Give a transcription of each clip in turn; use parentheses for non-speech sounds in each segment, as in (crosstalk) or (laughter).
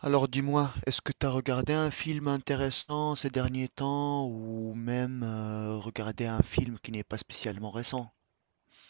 Alors dis-moi, est-ce que tu as regardé un film intéressant ces derniers temps ou même regardé un film qui n'est pas spécialement récent?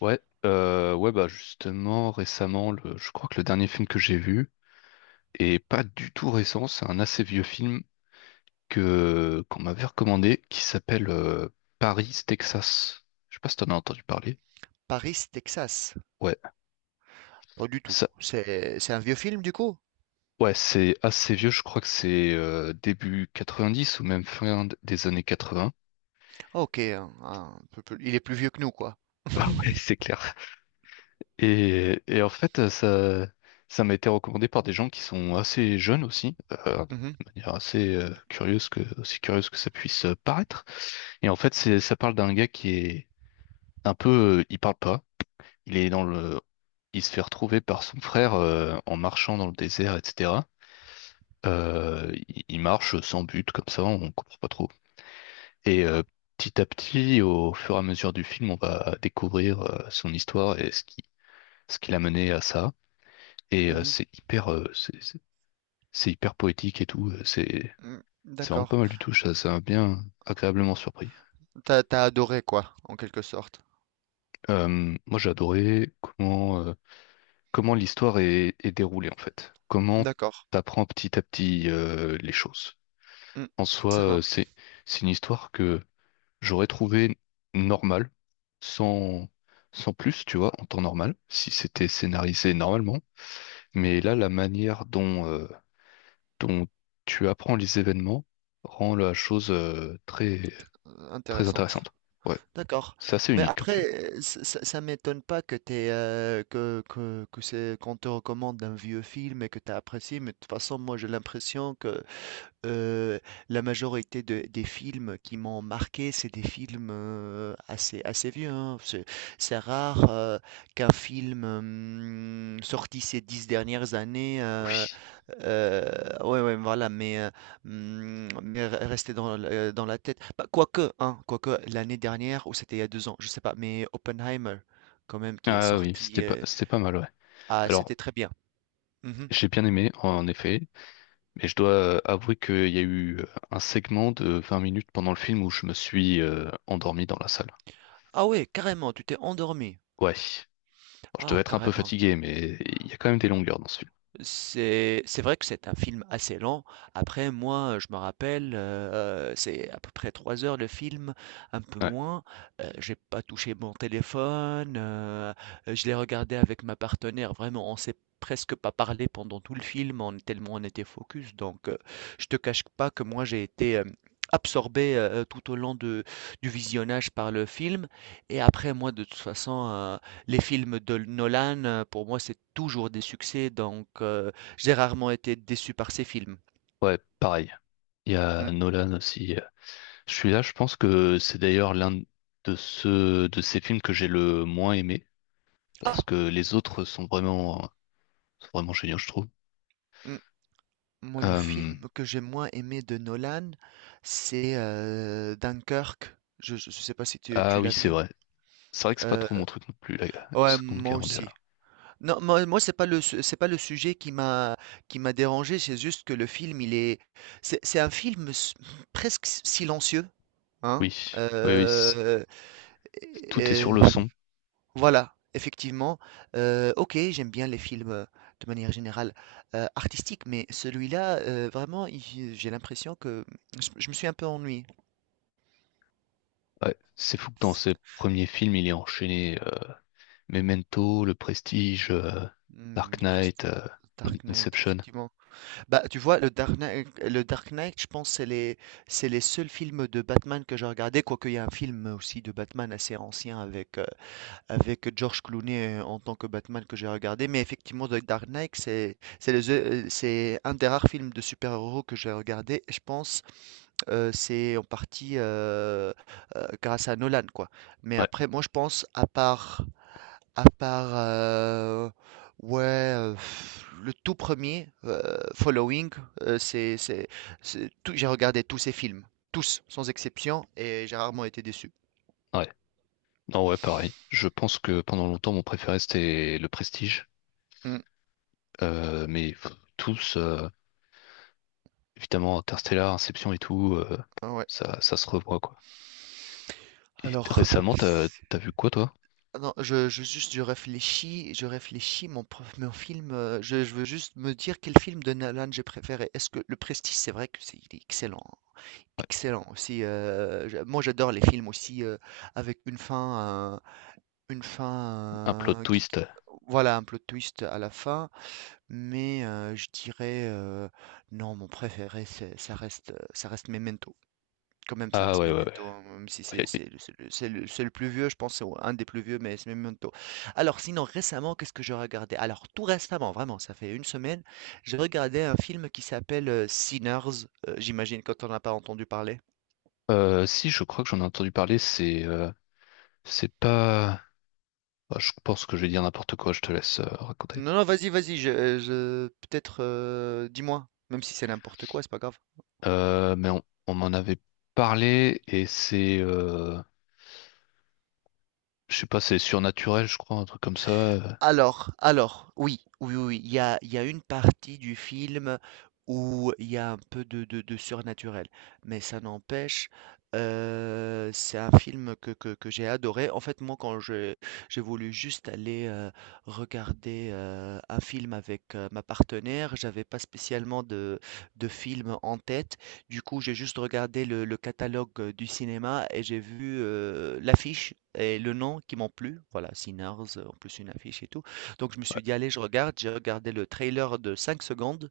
Ouais, ouais, bah justement, récemment, je crois que le dernier film que j'ai vu, et pas du tout récent, c'est un assez vieux film que qu'on m'avait recommandé, qui s'appelle Paris, Texas. Je sais pas si t'en as entendu parler. Paris, Texas? Ouais, Pas du tout. ça, C'est un vieux film du coup? ouais, c'est assez vieux, je crois que c'est début 90 ou même des années 80. Ah, ok, un peu plus- il est plus vieux que nous quoi. Ah (laughs) ouais, c'est clair. Et en fait, ça, ça m'a été recommandé par des gens qui sont assez jeunes aussi, euh, Mhm, de manière assez curieuse aussi curieuse que ça puisse paraître. Et en fait, ça parle d'un gars qui est un peu, il parle pas, il est il se fait retrouver par son frère en marchant dans le désert, etc. Il marche sans but comme ça, on comprend pas trop. Et euh, petit à petit, au fur et à mesure du film, on va découvrir son histoire et ce qui l'a mené à ça. Et mhm, c'est hyper, c'est hyper poétique et tout. Mm, C'est vraiment pas d'accord. mal du tout. Ça m'a bien agréablement surpris. T'as adoré quoi, en quelque sorte. Moi, j'ai adoré comment comment l'histoire est déroulée en fait. Comment D'accord. t'apprends petit à petit les choses. Mm, En soi, ça marche. c'est une histoire que j'aurais trouvé normale, sans sans plus, tu vois, en temps normal, si c'était scénarisé normalement. Mais là, la manière dont dont tu apprends les événements rend la chose très très Intéressante. intéressante. Ouais, D'accord. c'est assez Mais unique comme film. après, ça m'étonne pas que t'es, que c'est qu'on te recommande un vieux film et que tu as apprécié, mais de toute façon, moi j'ai l'impression que Heu, la majorité de des films qui m'ont marqué, c'est des films, assez vieux, hein. C'est rare, qu'un film, sorti ces 10 dernières années, Oui. Heu, ouais, voilà, mais, mmh, mais re rester dans l dans la tête. Bah, quoique, hein, quoique l'année dernière ou c'était il y a 2 ans, je sais pas, mais Oppenheimer quand même qui est Ah oui, sorti, c'était pas, c'était pas mal, ouais. ah, c'était Alors, très bien. Mmh. j'ai bien aimé en effet, mais je dois avouer qu'il y a eu un segment de 20 minutes pendant le film où je me suis endormi dans la salle. Ah ouais, carrément, tu t'es endormi? Ouais. Bon, je devais Ah, être un peu carrément. fatigué, mais il y a quand même des longueurs dans ce film. C'est vrai que c'est un film assez lent. Après, moi, je me rappelle, c'est à peu près 3 heures le film, un peu Ouais. moins. J'ai pas touché mon téléphone, je l'ai regardé avec ma partenaire. Vraiment, on s'est presque pas parlé pendant tout le film, on tellement on était focus. Donc, je te cache pas que moi, j'ai été, absorbé, tout au long de du visionnage par le film et après moi, de toute façon, les films de Nolan, pour moi, c'est toujours des succès, donc j'ai rarement été déçu par ces films. Ouais, pareil. Il y a Mmh. Nolan aussi. Je suis là, je pense que c'est d'ailleurs l'un de ceux de ces films que j'ai le moins aimé, Ah! parce que les autres sont sont vraiment géniaux, je trouve. Mmh, moi, le Euh, film que j'ai moins aimé de Nolan, c'est, Dunkerque. Je ne sais pas si tu ah tu oui, l'as c'est vu? vrai. C'est vrai que c'est pas trop mon Heu, truc non plus, la ouais, Seconde moi Guerre aussi. mondiale. Non, moi, c'est pas le su c'est pas le sujet qui m'a dérangé, c'est juste que le film, il est c'est un film s presque silencieux, hein? Oui, oui, oui, tout est sur le son. Voilà, effectivement. OK, j'aime bien les films, de manière générale, artistiques, mais celui-là, vraiment, il j'ai l'impression que je me suis un peu ennuyé. Ouais, c'est fou que dans S ses premiers films, il est enchaîné Memento, Le Prestige, mmh, Dark Knight, Prest Dark Knight, Inception. effectivement. Bah, tu vois, le Dark Knight, je pense, c'est les seuls films de Batman que j'ai regardés, quoique il y a un film aussi de Batman assez ancien avec George Clooney en tant que Batman que j'ai regardé. Mais effectivement, The Dark Knight, c'est un des rares films de super-héros que j'ai regardé. Je pense c'est en partie grâce à Nolan, quoi. Mais Ouais, après, moi, je pense à part le tout premier Following, euh, c'est tout. J'ai regardé tous ces films, tous sans exception, et j'ai rarement été déçu. ouais. Non, ouais, pareil. Je pense que pendant longtemps, mon préféré, c'était Le Prestige. Mm, Mais pff, tous, évidemment, Interstellar, Inception et tout, ouais. ça, ça se revoit, quoi. Et Alors. récemment, t'as vu quoi, toi? Ah non, je réfléchis mon film. Je veux juste me dire quel film de Nolan j'ai préféré. Est-ce que Le Prestige, c'est vrai que c'est il est excellent, hein. Ouais. Excellent aussi. Moi, j'adore les films aussi avec une fin, une Un plot fin euh, qui, qui- twist. voilà un plot twist à la fin. Mais je dirais non, mon préféré, ça reste Memento. Quand même, ça Ah reste ouais, ouais, Memento, hein, même si ouais. C'est le plus vieux, je pense, c'est un des plus vieux, mais c'est Memento. Alors sinon, récemment, qu'est-ce que j'ai regardé? Alors tout récemment, vraiment, ça fait une semaine, j'ai regardé un film qui s'appelle, Sinners, j'imagine que tu en as pas entendu parler? Si, je crois que j'en ai entendu parler, c'est pas... Ah, je pense que je vais dire n'importe quoi, je te laisse raconter. Non, non, vas-y, vas-y, je peut-être, dis-moi, même si c'est n'importe quoi, c'est pas grave. Euh, mais on, on m'en avait parlé et c'est... je sais pas, c'est surnaturel, je crois, un truc comme ça. Alors, oui, il y a une partie du film où il y a un peu de surnaturel, mais ça n'empêche, c'est un film que j'ai adoré. En fait, moi, quand j'ai voulu juste aller regarder un film avec ma partenaire, j'avais pas spécialement de film en tête, du coup, j'ai juste regardé le catalogue du cinéma et j'ai vu l'affiche et le nom qui m'ont plu. Voilà, Sinners, en plus une affiche et tout. Donc je me Ouais, suis dit, allez, je regarde. J'ai regardé le trailer de 5 secondes.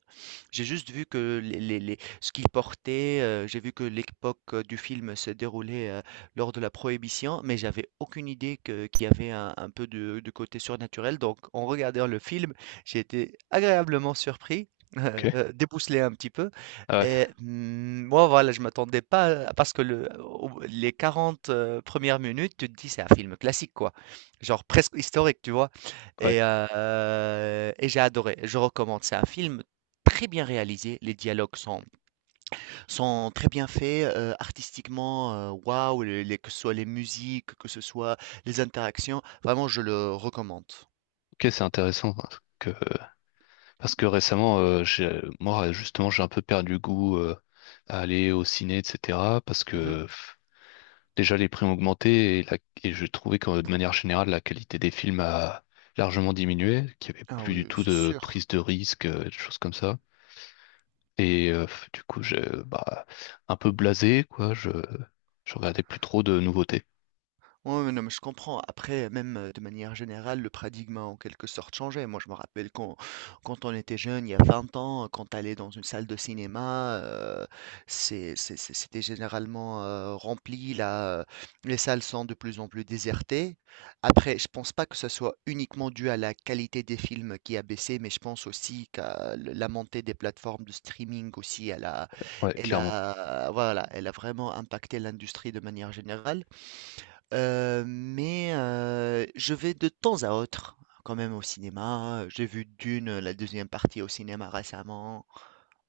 J'ai juste vu que ce qu'il portait, j'ai vu que l'époque du film se déroulait lors de la Prohibition, mais j'avais aucune idée qu'il y avait un peu de côté surnaturel. Donc en regardant le film, j'ai été agréablement surpris, (laughs) euh, ok. débousselé un petit peu. Ah ouais, Et moi, voilà, je m'attendais pas parce que le au les 40 1 minutes, tu te dis: «C'est un film classique, quoi». Genre presque historique, tu vois? ouais. Et j'ai adoré, je recommande. C'est un film très bien réalisé, les dialogues sont très bien faits, artistiquement, waouh, les que ce soit les musiques, que ce soit les interactions, vraiment je le recommande. Ok, c'est intéressant, hein. Que, parce que récemment, j'ai, moi, justement, j'ai un peu perdu goût à aller au ciné, etc. Parce Mmh. que... Déjà, les prix ont augmenté et je trouvais que de manière générale, la qualité des films a largement diminué, qu'il n'y avait Ah plus du oui, tout c'est de sûr. prise de risque, des choses comme ça. Et du coup, j'ai bah, un peu blasé, quoi. Je regardais plus trop de nouveautés. Ouais, ouais, non, mais je comprends. Après, même de manière générale, le paradigme a en quelque sorte changé. Moi, je me rappelle quand on était jeune, il y a 20 ans, quand allait dans une salle de cinéma, c'était généralement rempli. Là, les salles sont de plus en plus désertées. Après, je pense pas que ce soit uniquement dû à la qualité des films qui a baissé, mais je pense aussi qu'à le- la montée des plateformes de streaming aussi, Ouais, clairement. Voilà, elle a vraiment impacté l'industrie de manière générale. Mais je vais de temps à autre quand même au cinéma. J'ai vu Dune, la deuxième partie au cinéma récemment.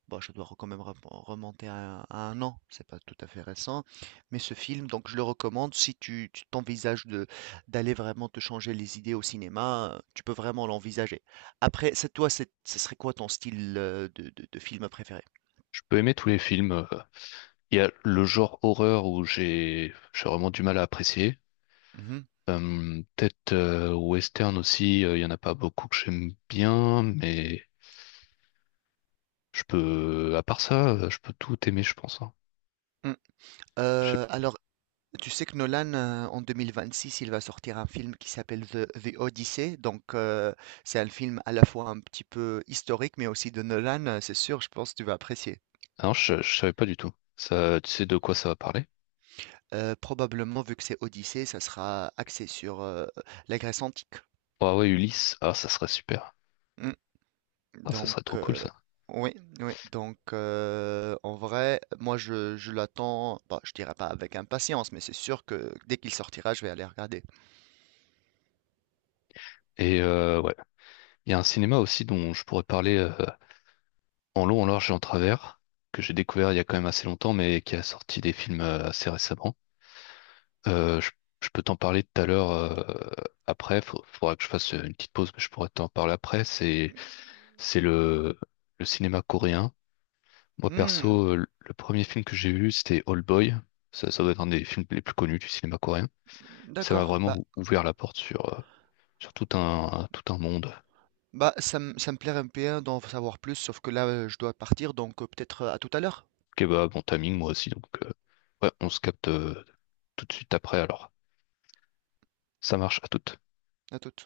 Bon, je dois quand même remonter à 1 an, c'est pas tout à fait récent, mais ce film, donc je le recommande si tu t'envisages de d'aller vraiment te changer les idées au cinéma, tu peux vraiment l'envisager. Après, c'est ce serait quoi ton style, de film préféré? Je peux aimer tous les films. Il y a le genre horreur où j'ai vraiment du mal à apprécier. Mmh mh. Peut-être western aussi, il y en a pas beaucoup que j'aime bien, mais je peux, à part ça, je peux tout aimer, je pense, hein. Mmh, Je sais- alors tu sais que Nolan, en 2026, il va sortir un film qui s'appelle The Odyssey. Donc, c'est un film à la fois un petit peu historique, mais aussi de Nolan. C'est sûr, je pense que tu vas apprécier. Ah non, je savais pas du tout. Ça, tu sais de quoi ça va parler? Probablement, vu que c'est Odyssée, ça sera axé sur la Grèce antique. Ah ouais, Ulysse, ah ça serait super. Mm. Ah ça Donc, serait trop cool ça. oui, oui. Donc, en vrai, moi, je l'attends. Bah, je dirais pas avec impatience, mais c'est sûr que dès qu'il sortira, je vais aller regarder. Et ouais, il y a un cinéma aussi dont je pourrais parler en long, en large et en travers, que j'ai découvert il y a quand même assez longtemps, mais qui a sorti des films assez récemment. Euh, je, je peux t'en parler tout à l'heure après. Il faudra que je fasse une petite pause, mais je pourrais t'en parler après. C'est le, le cinéma coréen. Moi, Hmm, perso, le premier film que j'ai vu, c'était Old Boy. Ça doit être un des films les plus connus du cinéma coréen. Mais ça m'a d'accord. vraiment Bah, ouvert la porte sur, sur tout un monde. Bah, ça me plairait un peu d'en savoir plus, sauf que là, je dois partir, donc, peut-être, à tout à l'heure. Ok, bah, bon timing, moi aussi. Donc, ouais, on se capte tout de suite après. Alors, ça marche, à toute. À toute.